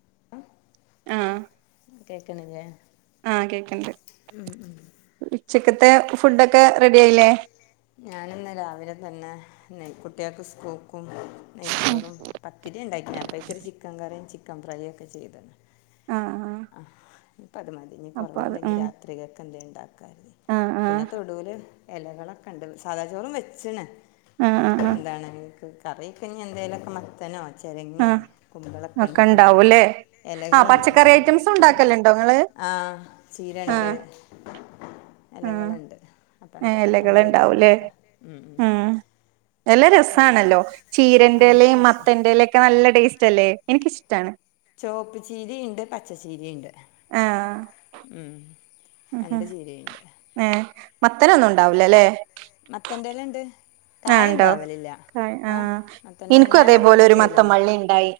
[inaudible] ആ കേക്ക് ണ് ല്ലെ ആഹ കേക്കണ്ട് ചിക്കത്തെ ഫുഡൊക്കെ റെഡി ആയില്ലേ ഞാനിന്ന് രാവിലെ തന്നെ ന കുട്ടികൾക്ക് സ്കൂൾക്കും അയച്ചോറും പത്തിര ഉണ്ടായിപ്പ ചരി ചിക്കൻ കറും ചിക്കൻ ഫ്രയും ഒക്കെ ചെയ്തരുന്നു ആഹ് ആഹ് ആ ഇ പത് മതി ഇനി അപ്പൊ അത് കൊറവുണ്ടെങ്കി ഉം രാത്രികൊക്കെ എന്ത ഉണ്ടാക്കരുന്നു ആഹ് ആഹ് പിന്നെ തൊടുല് ഇലകളൊക്കെ ഉണ്ട് സാധാ ചോറും വെച്ചണ് ആഹ് ആഹ് ആഹ് എന്താണ്നക്ക് കറി കഴിഞ്ഞ എന്തേലുമക്കെ മത്തനോ ചെരങ്ങേ ആഹ് കുമ്പളൊക്കെണ്ട് ഒക്കെ തൊടുല് ഇണ്ടാവൂല്ലേ ആഹ് ഇലകളുണ്ട് പച്ചക്കറി ഐറ്റംസും ഉണ്ടാക്കലുണ്ടോ ഇങ്ങള് ആഹ ചീരണ്ട് ആഹ് ഇലകളുണ്ട് അപ്പം എന്ത് അപ്പം എന്തേലൊക്കെ ഇലകള്ണ്ടാവൂല്ലേ എടുക്കാം ഉ എല അത് രസണല്ലോ ആ ചീരന്റെ ഇലയും എനിക്കല്ല ഇഷ്ടാ മത്തന്റെ ഇലൊക്കെ നല്ല ടേസ്റ്റ്ല്ല ല്ലെ എനിക്കിഷ്ടാണ് ചുവപ്പ് ചീരി ണ്ട് പച്ചച്ചീരിണ്ട് ആഹ് ഉം രണ്ട് ചീരിണ്ട് ഏ മത്തനൊന്നും ഇണ്ടാവൂല്ലല്ലേ മത്തൻ്റെലേണ്ട് ആണ്ടോ ആ മത്തൻ്റെ ഇല എനിക്കും അതേപോലെ ഞാനതെന്താ ഒരു മത്തം ചെയ്യലെന്നോ മള്ളി ഇണ്ടായി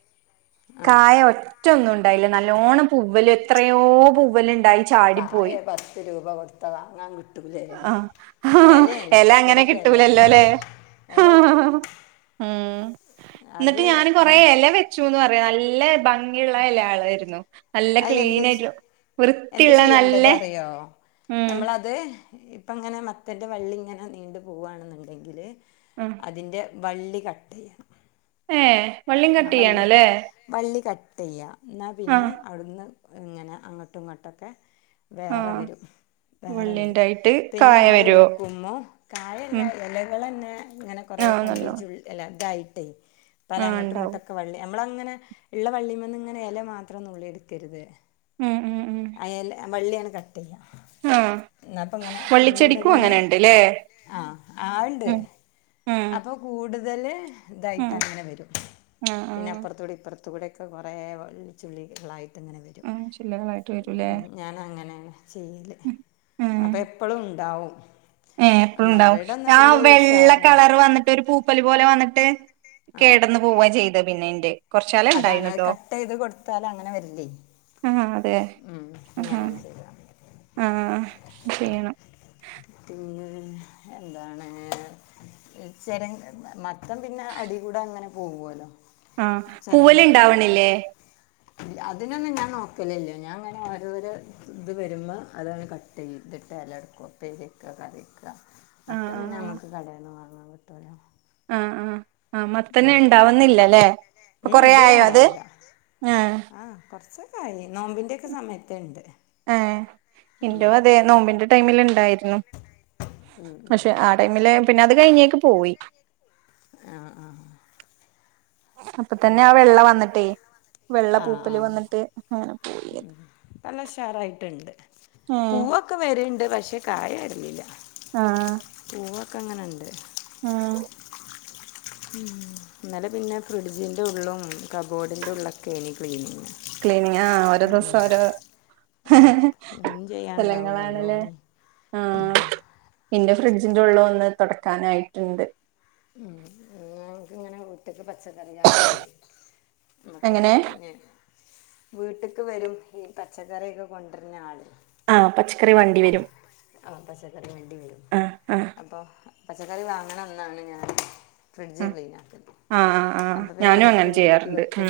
ആ കായ ഒറ്റ ഒന്ന ണ്ടായില്ല നല്ലോണം പൂവ്വല് എത്രയോ പൂവലിണ്ടായി ചാടി കായ പോയി പത്ത് രൂപ കൊടുത്താൽ വാങ്ങാൻ കിട്ടൂലേ ആ ഇലയാണ് ഇല അങ്ങനെ ഇവിടേക്ക് ഇലയാണ് കിട്ടൂലല്ലോല്ലെ ഇല കിട്ടൂല ഉ എന്നിട്ട് അത് ഞാന് കൊറെ എന്ത് ഇല വെച്ചുന്ന് പറയും നല്ല ഭംഗിയുള്ള എലയാളായിരുന്നു നല്ല അത് ക്ലീൻ എന്താ ആയിട്ട് എന്താ വൃത്തിയുള്ള നല്ല ചെയ്യേണ്ടത് അറിയോ ഉം നമ്മളത് ഇപ്പം അങ്ങനെ മത്തൻ്റെ വള്ളി ഇങ്ങനെ നീണ്ടു പോവുകവാണെന്നുണ്ടെങ്കില് ഉം അതിൻ്റെ വള്ളി കട്ടിചെയ്യ ഏ വള്ളിം കട്ട് ചെയ്യണല്ലേ ട്ടിയ്യ എന്നാൽ പിന്നെ ആഹ് അവിടുന്ന് ഇങ്ങനെ അങ്ങോട്ടും ഇങ്ങോട്ടൊക്കെ വേറെ ആഹ് വരും വേറെ വരും വള്ളിണ്ടായിട്ട് പിന്നെ കായ നമ്മൾ വരുവോ എടുക്കുമ്പോ കായല്ല ഉം ഇലകള്ന്നെ അങ്ങനെ കുറെ ആഹ് കൊമ്പ് നല്ലോണം ചുല് ല് തായി ട് [inaudible] പല ആഹ് അങ്ങോട് ഉണ്ടാവും ങ്ങിട്ടക്കെ വള്ളി നമ്മൾ അങ്ങനെ ള്ള വള്ളീമേന്ന് ഇങ്ങനെ ഇല മാത്രം നുള്ളി എടുക്കരുത് ഉം ഉം ഉം അ ഇല വള്ളിയാണ് ക ആഹ് എന്നാ ഇപ്പോ ഇങ്ങനെ വള്ളിച്ചെടിക്കും കൂടുതൽ അങ്ങനെ ഉണ്ട്ല്ലേ ആ ആളുണ്ട് ഉം ഉം അതല്ലേ ഉം ഇതായിട്ട് അങ്ങനെ വരും ആ ആ പിന്നെ അപ്പുറത്ത കൂടി ഇപ്പുറത്ത് ഇവിടെയൊക്കെ കുറെേ വള്ളിച്ചെടികളായിട്ട് വിട്ടീല്ലേ ചെയ്യലേ അപ്പം എപ്പോഴും ഉണ്ടാവും ഏ എപ്പഴുണ്ടാവും മരടൊന്നും ആ വലിയൊരു വെള്ള ഉഷാറില്ല കളർ വന്നിട്ട് ഒരു പൂപ്പൽ പോലെ വന്നിട്ട് ആ കേടന്നു പോവാൻ ചെയ്ത പിന്നെ എന്റെ അതാണ് കട്ട് ചെയ്ത് കൊടുത്താലും അങ്ങനെ വരില്ലേ ഉം, ഇനി [inaudible] അങ്ങനെ ചെയ്താൽ മതി ആ ചെയ്യണം പിന്നെ എന്താണ് ചര മത്തം പിന്നെ അടികൂടെ അങ്ങനെ പോവല്ലോ ആ പൂവൽ ഉണ്ടാവണില്ലേ അതിനൊന്നും ഞാൻ നോക്കലില്ല ഞാൻ അങ്ങനെ ഓരോര ഇത് വരുമ്പോ അതൊന്ന് കട്ട് ചെയ്തിട്ട് ഇല എടുക്കും. നെല്ലവിക്ക കറിക്ക ആ മത്തം പിന്നെ നമ്മുക്ക് കളയണം ആ ആ ആ മത്തന്നെ ഉണ്ടാവുന്നില്ലല്ലേ ഇപ്പൊ ഉം, കുറേ ഇതുവരെ ആയോ അത് ഉണ്ടായില്ല ആ കുറച്ചൊക്കെ ആ നോമ്പിൻ്റെയൊക്കെ സമയത്തുണ്ട്. ആ എൻ്റൊ അതെ നോമ്പിന്റെ ടൈമിൽ ഉണ്ടായത് പക്ഷെ ആ ടൈമിൽ പിന്നെ അത് കഴിഞ്ഞേക്ക് പോയി [inaudible] അപ്പ ഇത്, തന്നെ ആ വെള്ള വന്നിട്ടേ വെള്ള ആ പൂപ്പൽ ആ വന്നിട്ട് അങ്ങനെ പോയത്. നല്ല ഉഷാറായിട്ടുണ്ട് ഏഹ് പൂവൊക്കെ വരണ്ട് പക്ഷേ കായ ഇരുന്നില്ല ആഹ ഒക്കെ അങ്ങനെയുണ്ട് ആഹ ഇന്നലെ പിന്നെ ഫ്രിഡ്ജിൻ്റെ ഉള്ളും കബ്ബോർഡിൻ്റെ ഉള്ളിലൊക്കെ ഇനി ക്ലീൻ ചെയും ക്ലീനിങ് ആ ഓരോ ദിവസം ഓരോ ക്ലീൻ ചെയ്യാണ്ടാവും സ്ഥലങ്ങളാണല്ലേ നല്ലോണം ആ ഫ്രിഡ്ജിന്റെ ഉള്ളം ഒന്ന് തുൊടക്കാനായിട്ടുണ്ട് ഉ അ നമക്ക് ഇങ്ങനെത്ത പ പച്ചകറിയക്ക് വര നമക്കെ എങ്ങനെ പിന്നെ വീട്ടക്ക് വരും ഈ പച്ചക്കറിയൊക്കെ കൊണ്ടർണ ആള് ആഹ് പച്ചക്കറി വണ്ടി ആ വരും ആ പച്ചക്കറി വേണ്ടി വരും ആഹ് ആഹ് അപ്പൊ പ കറി വാങ്ങണ ന്നാണ് ഞാൻ ആ ഫ്രിഡ്ജ് ക്ലീനാണ്ണ് ആഹ ആഹ് ഞാനും അങ്ങനെ ചെയ്യാറണ്ട് ഉ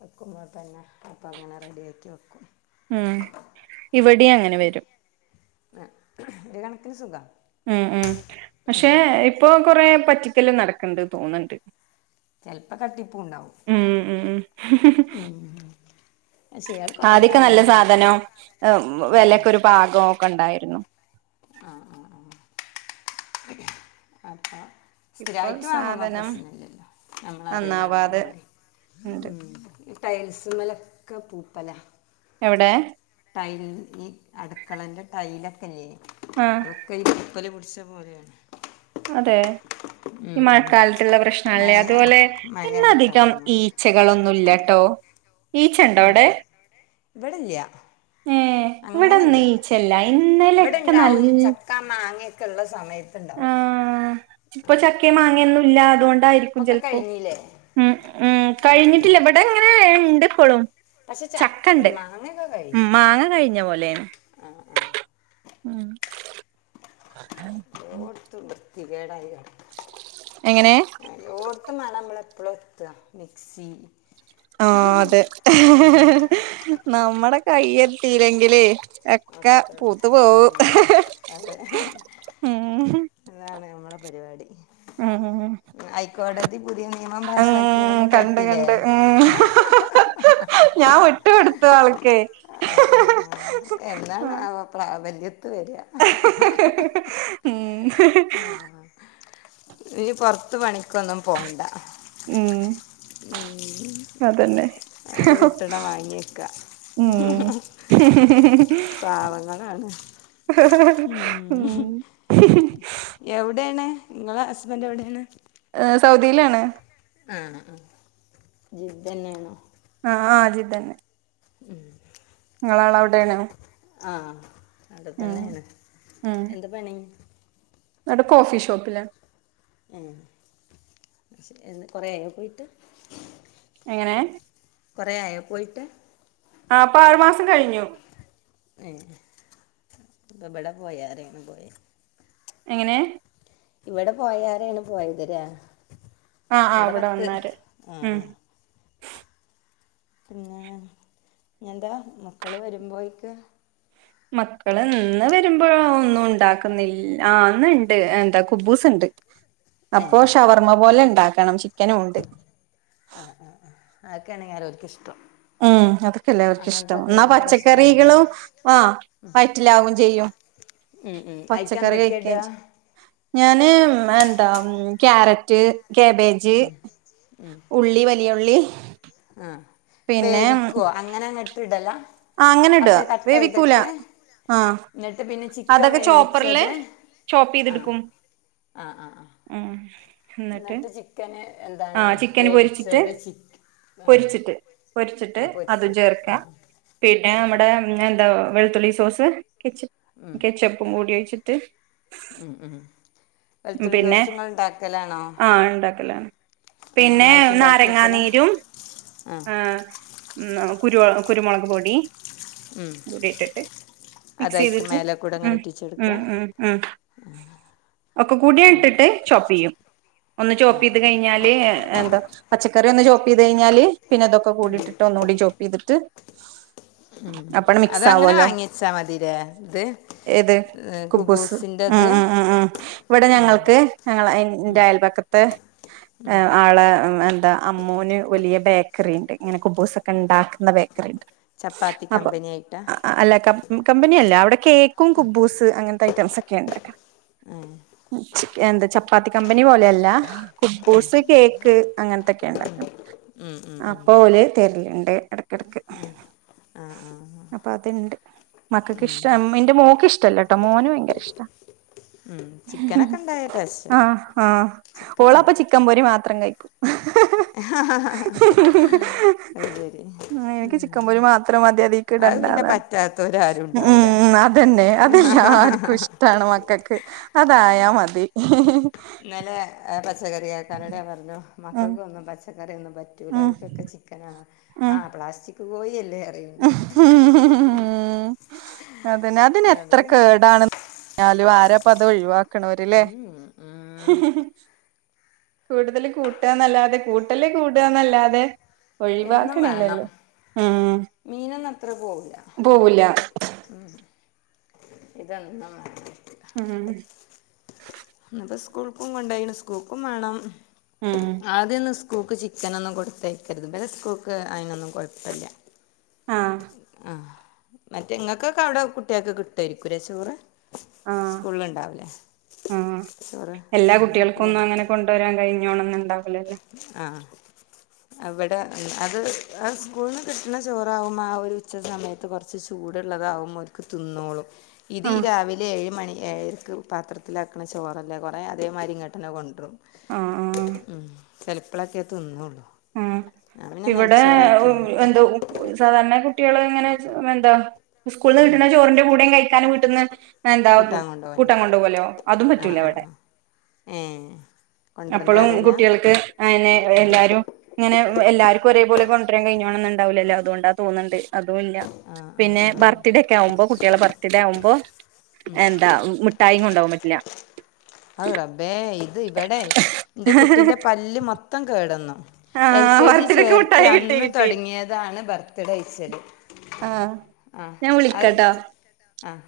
വയ്ക്കുമ്പോൾ തന്നെ അപ്പം അങ്ങനെ റെഡിയാക്കി വെക്കും ഉം ഇവിടെ അങ്ങനെ വരും രി സുഖ ഉം ഉം പക്ഷെ ഇപ്പൊ കൊറേ പറ്റിക്കല് നടക്കണ്ട് തോന്നണ്ട് ചിലപ്പോൾ തട്ടിപ്പും ഉണ്ടാവും ഉം ഉ പക്ഷെ ഇയാൾ കുറേ ആദ്യക്ക നല്ല കാലങ്ങളായിട്ട് സാധനവും വരും ആ വിലക്കൊ ഒരു പാകവും ഒക്കെ ണ്ടായിരുന്നു [unintelligible] ആ ആ ആ അപ്പോ ഇപ്പോൾ സ്ഥിരയിട്ട് വങ്ങമ്പോ സാധനം പ്രശ്നല്ലല്ലോ ഞമ്മളറിയുന്ന നന്നാവാതെ ആളാവളെ ഉണ്ട് ഉ ടയൽസ് മലക്ക് പൂപ്പല എവിടെ ടൈൽ ഈ അടുക്കളൻ്റെ ടൈലൊക്കെല്ലെ ആ അതൊക്കെ പാളീദച്ച പോലെണ് അതെ ഈ ഉം. മഴക്കാലത്തുള്ള പ്രശ്നംല്ലേ മഴ അതുപോലെ ഇന്ന മഴയായിട്ടാണ് അധികം തോന്നുന്നുണ്ട് ഈച്ചകളൊന്നുംല്ലട്ടോ ഈച്ച ഉം. ഉണ്ടോടെ ഇവിടെ ഇല്ല ഉ ഇവിടെ അങ്ങനില്ല നീച്ചല്ല ഇന്നലൊക്കെ നല്ല ക്കള്ള ആ സമയത്ണ്ടാവും ഇപ്പൊ ചക്കേം മാങ്ങൊന്നു ഇല്ല അതുഓണ് ആയിരിക്കും ഇപ്പൊക്കെ ചലപ്പോ കഴിഞ്ഞില്ലേ ഉം ഉം കഴിഞ്ഞിട്ടില്ല ഇവിടെ എങ്ങനെ ഇ ണ്ട് ഇപ്പളും പക്ഷെ ചക്ക ചക്കണ്ട് ഉണ്ട് മാങ്ങയൊക്കെ ഉം കഴിഞ്ഞു മാങ്ങ കഴിഞ്ഞ പോലെയാ ആ ആ ണ് ഉം [inaudible] [unintelligible] എങ്ങനെ എല്ലോടത്തും മാണം ഞമ്മള് [unintelligible] മിക്സി ആ അതെ ഏഹ ഹാ നമ്മുടെ കയ്യെത്തില്ലെങ്കിലെ ഒക്കെ പൂത്ത് പോവും ഉം, ഏഹ്ഹ് അതെ ഹേ അതാണ് നമ്മളെ ഉം ഉം ഹ് കോടതി പുതിയ നിയമം പാസാക്കിയതൊക്കെ കണ്ട് കെട്ടില്ലേ കണ്ട് ഉം ഹ് ഹ് ഹ് ഹ് ത്ത് ആൾക്കെ എന്നാണാവോ പ്രാപ്യത്തി ഹ ഹ ഹ ഹ ഉം ഹ് ഹു ഇജ് പുറത്ത് പണിക്ക ണിക്കൊന്നും പോണ്ട ഉം മ്ഹ് അതന്നെ അത്കിട്ടണെ വാങ്ങിയക്ക ഉം ഹ ഹ പാവങ്ങളാണ് ഉം ഹ് എവിടൊണ് നിങ്ങളെ ഹസ്ബൻറ് എവിടെയാണ് സൗദിയിലാണ് ആ ആ ജിദ്ദന്നെണോ ആ ആ അ ജിദ്ദന്നെ ഉം നിങ്ങളാളെവിടെയാണ് ആഹ അവിടെ തന്നെണ് എന്താ പണി എന്നട്ട് കോഫിഷോപ്പിലാ ഉം കൊറെയായോ പോയിട്ട് എങ്ങനെ കൊറെആയോ പോയിട്ട് ആ ഇപ്പൊ ആറുമാസം കഴിഞ്ഞു ങെ പ്പോ ഇബടെ പോയാരെ ആണ് പോയത് എങ്ങനെ ഇവിടെ പോയാരെണ് പോയത് ലെ ആ ആ അവിടെ വന്നരെ ആ ഉം ആ പിന്നെ ഇനിയെന്താ മക്കള് വരുമ്പോഴേക്ക് മക്കള് ഇന്ന് വരുമ്പോ ഒന്നും ഉണ്ടാക്കുന്നില്ല ആ ന്ന്ണ്ട് എന്താ കുബൂസ്ണ്ട് അപ്പോഷവർമ്മ പോലെ ഇ ഉണ്ടാക്കണം ചിക്ക അ ആ ആ അക്കെണ് അരോൽക് ഇഷ്ടം. ഉം അതൊക്കെല്ലേ അങ്ങനത്തെ അവർക്ക്ഷ്ടം ഒക്കെ എന്നാ ഭയങ്കര ഇഷ്ടമാണ് കാര പച്ചക്കറികളും അ വയറ്റിലാവും ചെയ്യും ഉം ഉം പച്ചക്കറി ആയിക്കെന്തെക്കേ ഇട? കഴിക്കുകയും ചെയ്യും ഞാന് എന്താ ക്യാരറ്റ്. കാബേജ് ഉള്ളി വലിയുള്ളി അ വേവിക്കോ അങ്ങനെങ്ങ ഇടല അ അങ്ങനെ ഇട ഒക്കെ കട്ട് വേവിക്കൂല ചെയ്തിട്ട് ആ എന്നിട്ട് പിന്നെ ചിക്കൻ അതൊക്കെ ചോപ്പറില് വേവിച്ചത് ആഹ് ചോപ്പെയ്തെടുക്കും ആഹ് ആഹ് ആഹ് ഉം എന്നിട്ട് ചിക്കന് ആ എന്താണ് ചിക്കൻ പൊരിച്ചിട്ട് വേവിച്ചത് ചിക് ആഹ് പൊരിച്ചിട്ട് പൊരിച്ചിട്ട് ആഹ് അതും പൊരിച്ചത് ചേർക്ക ആഹ് പിന്നെ ആഹ് നമ്മടെ ആഹ് എന്താ വെളുത്തുള്ളി സോസ് സ് കെച്ച ഉം കെച്ചപ്പും കൂടി ഒഴിച് ത്ത് ഉം ഉം വെളുത്തുള്ളി പിന്നെ [unintelligible] ഉണ്ടാക്കലാണോ ആ ഉണ്ടാക്കലാണ് ആഹ് പിന്നെ ഒന്നായിട്ട് ഉണ്ടാക്കി വെക്കലാ നാരങ്ങാനീരും ആഹ് അ [unintelligible] കുരു കുരുമുളക് പൊടി കൂടിയിട്ടിട്ട് മിക്സ് അതായിരിക്കും ചെയ്തിട്ട് മേലെ കൂടെ അങ്ങനെ ഉം ഒറ്റിച്ചെടുക്കുക ഉം ഉം ഉം ഒക്കെകൂട ആഹ് ഇട്ടിട്ട് ചോപ്പ് ചെയ്യും ഒന്ന് ചോപ്പ് ചെയ്ത് കഴിഞ്ഞാല് എന്താ പച്ച ക്കറി ഒന്ന് ചോപ്ചെയ്ത് കഴിഞ്ഞാല് പിന്നെ ഇതൊകൂടിട്ടിട്ട് ഒന്നുകൂടി ചോപ് ചെയ്തി്ട്ട് അപ്പണ്ട് മിക്സ് അതങ്ങനെ അവല്ലോ വാങ്ങിച്ചാൽ മതില്ലേ ഇത് ഏത് കുബൂസ് ഉം കുബൂസിൻ്റെത് ഉം ഉം ഉം ഇവിടെ ഞങ്ങൾക്ക് ഞങ്ങ അന്റെ അയൽപക്കത്തെ ആള എന്താ അമ്മൂന് വലിയ ബാ കറിണ്ട് ഇങ്ങനെ കുബു സ്സൊക്കെ ഉണ്ടാക്കുന്ന ബേ ചപ്പാത്തി കമ്പനി ആയിട്ടാ? കമ്പനിയല്ല അവിടെ കേക്കും കുബൂസ് അങ്ങനത്തെ റ്റംസൊക്കെ ഉണ്ടാക്കണ ഏഹ് എന്ത് ചപ്പാത്തി കമ്പനി പോലെയല്ല. കുബ്ബൂസ്, കേക്ക് അങ്ങനത്തൊക്കെ ഉണ്ടാക്കും. ആഹ് അപ്പോ ഓല് തെരലുണ്ട് ഇടക്കിടക്ക്. ആഹ് അപ്പൊ അതുണ്ട് മക്കൾക്ക് ഇഷ്ടം എന്റെ മോക്ക് ഇഷ്ടല്ലോ ട്ടോ മോന് ഭയങ്കര ഇഷ്ട. ഉം ചിക്കനൊക്കെ ഉണ്ടായ ആ ടേസ്റ്റാണ് ആ ചിക്കൻ ഓളപ്പ ചിക്കൻ പൊരി മാത്രം കഴിക്കും. ആഹ് ഹാ ഹാ ഉം എൻക്ക് ചിക്കൻപൊരിമാത്രംമതി അത് പിന്നെ അതീക്കിടണ്ടന്ന്പറിം പറ്റാത്തോരാരും ഉണ്ടാവൂല മ്മ് അതന്നെ അതെല്ലാർക്കും ഇഷ്ടമാണ് മക്കക്ക് അതായാ മതി. ഇന്നലെ പച്ചകറി ആക്കാനിടയാ പറഞ്ഞു ഉം മക്കൾക്ക ഒന്നും പച്ച ക്കറിയൊന്നു പറ്റൂല ഉം അവർക്കൊക്കെ ചിക്കനാണ് ആ ഉം പ്ലാസ്റ്റിക്ക് [unintelligible] ദേ അറിയുണ്ട്. അതെന്നെ അതിനെത്ര കേടാണ് പറഞ്ഞാലും ആരപ്പത് ഒഴിവാക്കണവരില്ലേ? ഉം ഉം കൂടുതല് കൂട്ടുകന്നല്ലാതെ കൂട്ടല് കൂട്ടുകന്നല്ലാതെ എന്നും വേണം ഒഴിവാക്കണില്ലല്ലോ? ഉം മീനൊന്നും അത്ര പോവൂല. ഇത് എന്നാ ഉം ഇന്നിപ്പോ സ്കൂൾക്കും കൊണ്ടന് സ്കൂൾക്കും വേണം. ഉം ആദ്യം ന്ന് [unintelligible] കൂക്ക് ചിക്കൻ ഒന്നും കൊടുത്തെയ്ക്ക ക്കര്ത് ഇവരെ സ്കൂൾക്ക് അതിനൊന്നും കുഴപ്പമില്ല ആഹ് ആ മറ്റെങ്ങൾക്കൊക്കെ അവിടെ കുട്ടികൊക്കെ കിട്ട ഇരിക്കൂരെ ചോറ്? ആ സ്കൂളിലുണ്ടാവില്ലേ ആ ചോറ് എല്ലാ ഇവർക്ക് കുട്ടികൾക്കും ഒന്നും കൊണ്ട് അങ്ങനെ കൊണ്ടുവരാൻ കഴിഞ്ഞോണം ഒന്നും ഇല്ലല്ലോ? ആഹ് അവിടെ മ് അത് അ സ്കൂള്ന്ന് കിട്ടുന്ന ചോറാവും ആ ഒരു ഉച്ച സമയത്ത് കുറച്ച് ചൂടുള്ളതാകുമ്പോൾ അവർക്ക് തിന്നോളും. ഇത് ആഹ് രാവിലെ ഏഴ് മണി ഏഴരയ്ക്ക് പാത്രത്തിലാക്കണ ചോറല്ലേകുറേ അതേ മരിങ്ങെട്ടനെ കൊണ്ടുവരും. ആഹ് ആഹ് ഉം ചിലപ്പളൊക്കെ തിന്നുള്ളൂ ഉ ഇവിടെ വെക്കല എന്തോ സാധാരണ എ കുട്ടികൾ ഇങ്ങനെ എന്താ സ്കൂള്ന്ന്കിട്ട്ണ ചോറിൻന്റെ കൂടെയും കഴിക്കാനു വീട്ട്ന്ന് [inaudible] എന്താ കൂട്ടാൻ കൂട്ടൻ കൊണ്ടോവായ്കാരം കൊണ്ടോവല്ലോ അതും ആഹ് പറ്റൂലോ ആഹ് ഇവിടെ ആഹ് ഏഹ് കൊണ്ടരണ്ട അപ്പളും അറിയില്ല കുട്ടികൾക്ക് അയ്ന് എല്ലാരും ങ്ങെ എല്ലർക്കും ഒരേ പോലെ കൊണ്ടരാൻ കഴിഞ്ഞോണന്നുണ്ടാവൂല്ലല്ലോ അതുകൊണ്ടാ തോന്നുന്ന്ണ്ട് അതുല്ല ആഹ് പിന്നെ ആഹ് ആഹ് ബർത്ത്ഡേക്കെ ആവുമ്പോ കുട്ടിളെ ബർത്ത്ഡേ ആവുമ്പോ എന്താ മിഠായിയും കൊണ്ടവാൻ പറ്റില്ല [inaudible] അഅ് റബ്ബേ ഇത് ഇവിടെ എന്റെ കുട്ടീന്റെ പല്ല് മൊത്തം കേടന്നു എൽ ആഹ് കെ ജി ബർത്ത്ഡേക്ക് ചേർത്തി മിഠായി കിട്ടി അന്ന് കിട്ടി തുടങ്ങിയതാ നാളെ ബർത്ത്ഡേ ഇശല് ആഹ് ഞാൻ വിളിക്കട്ടൊ അഹ്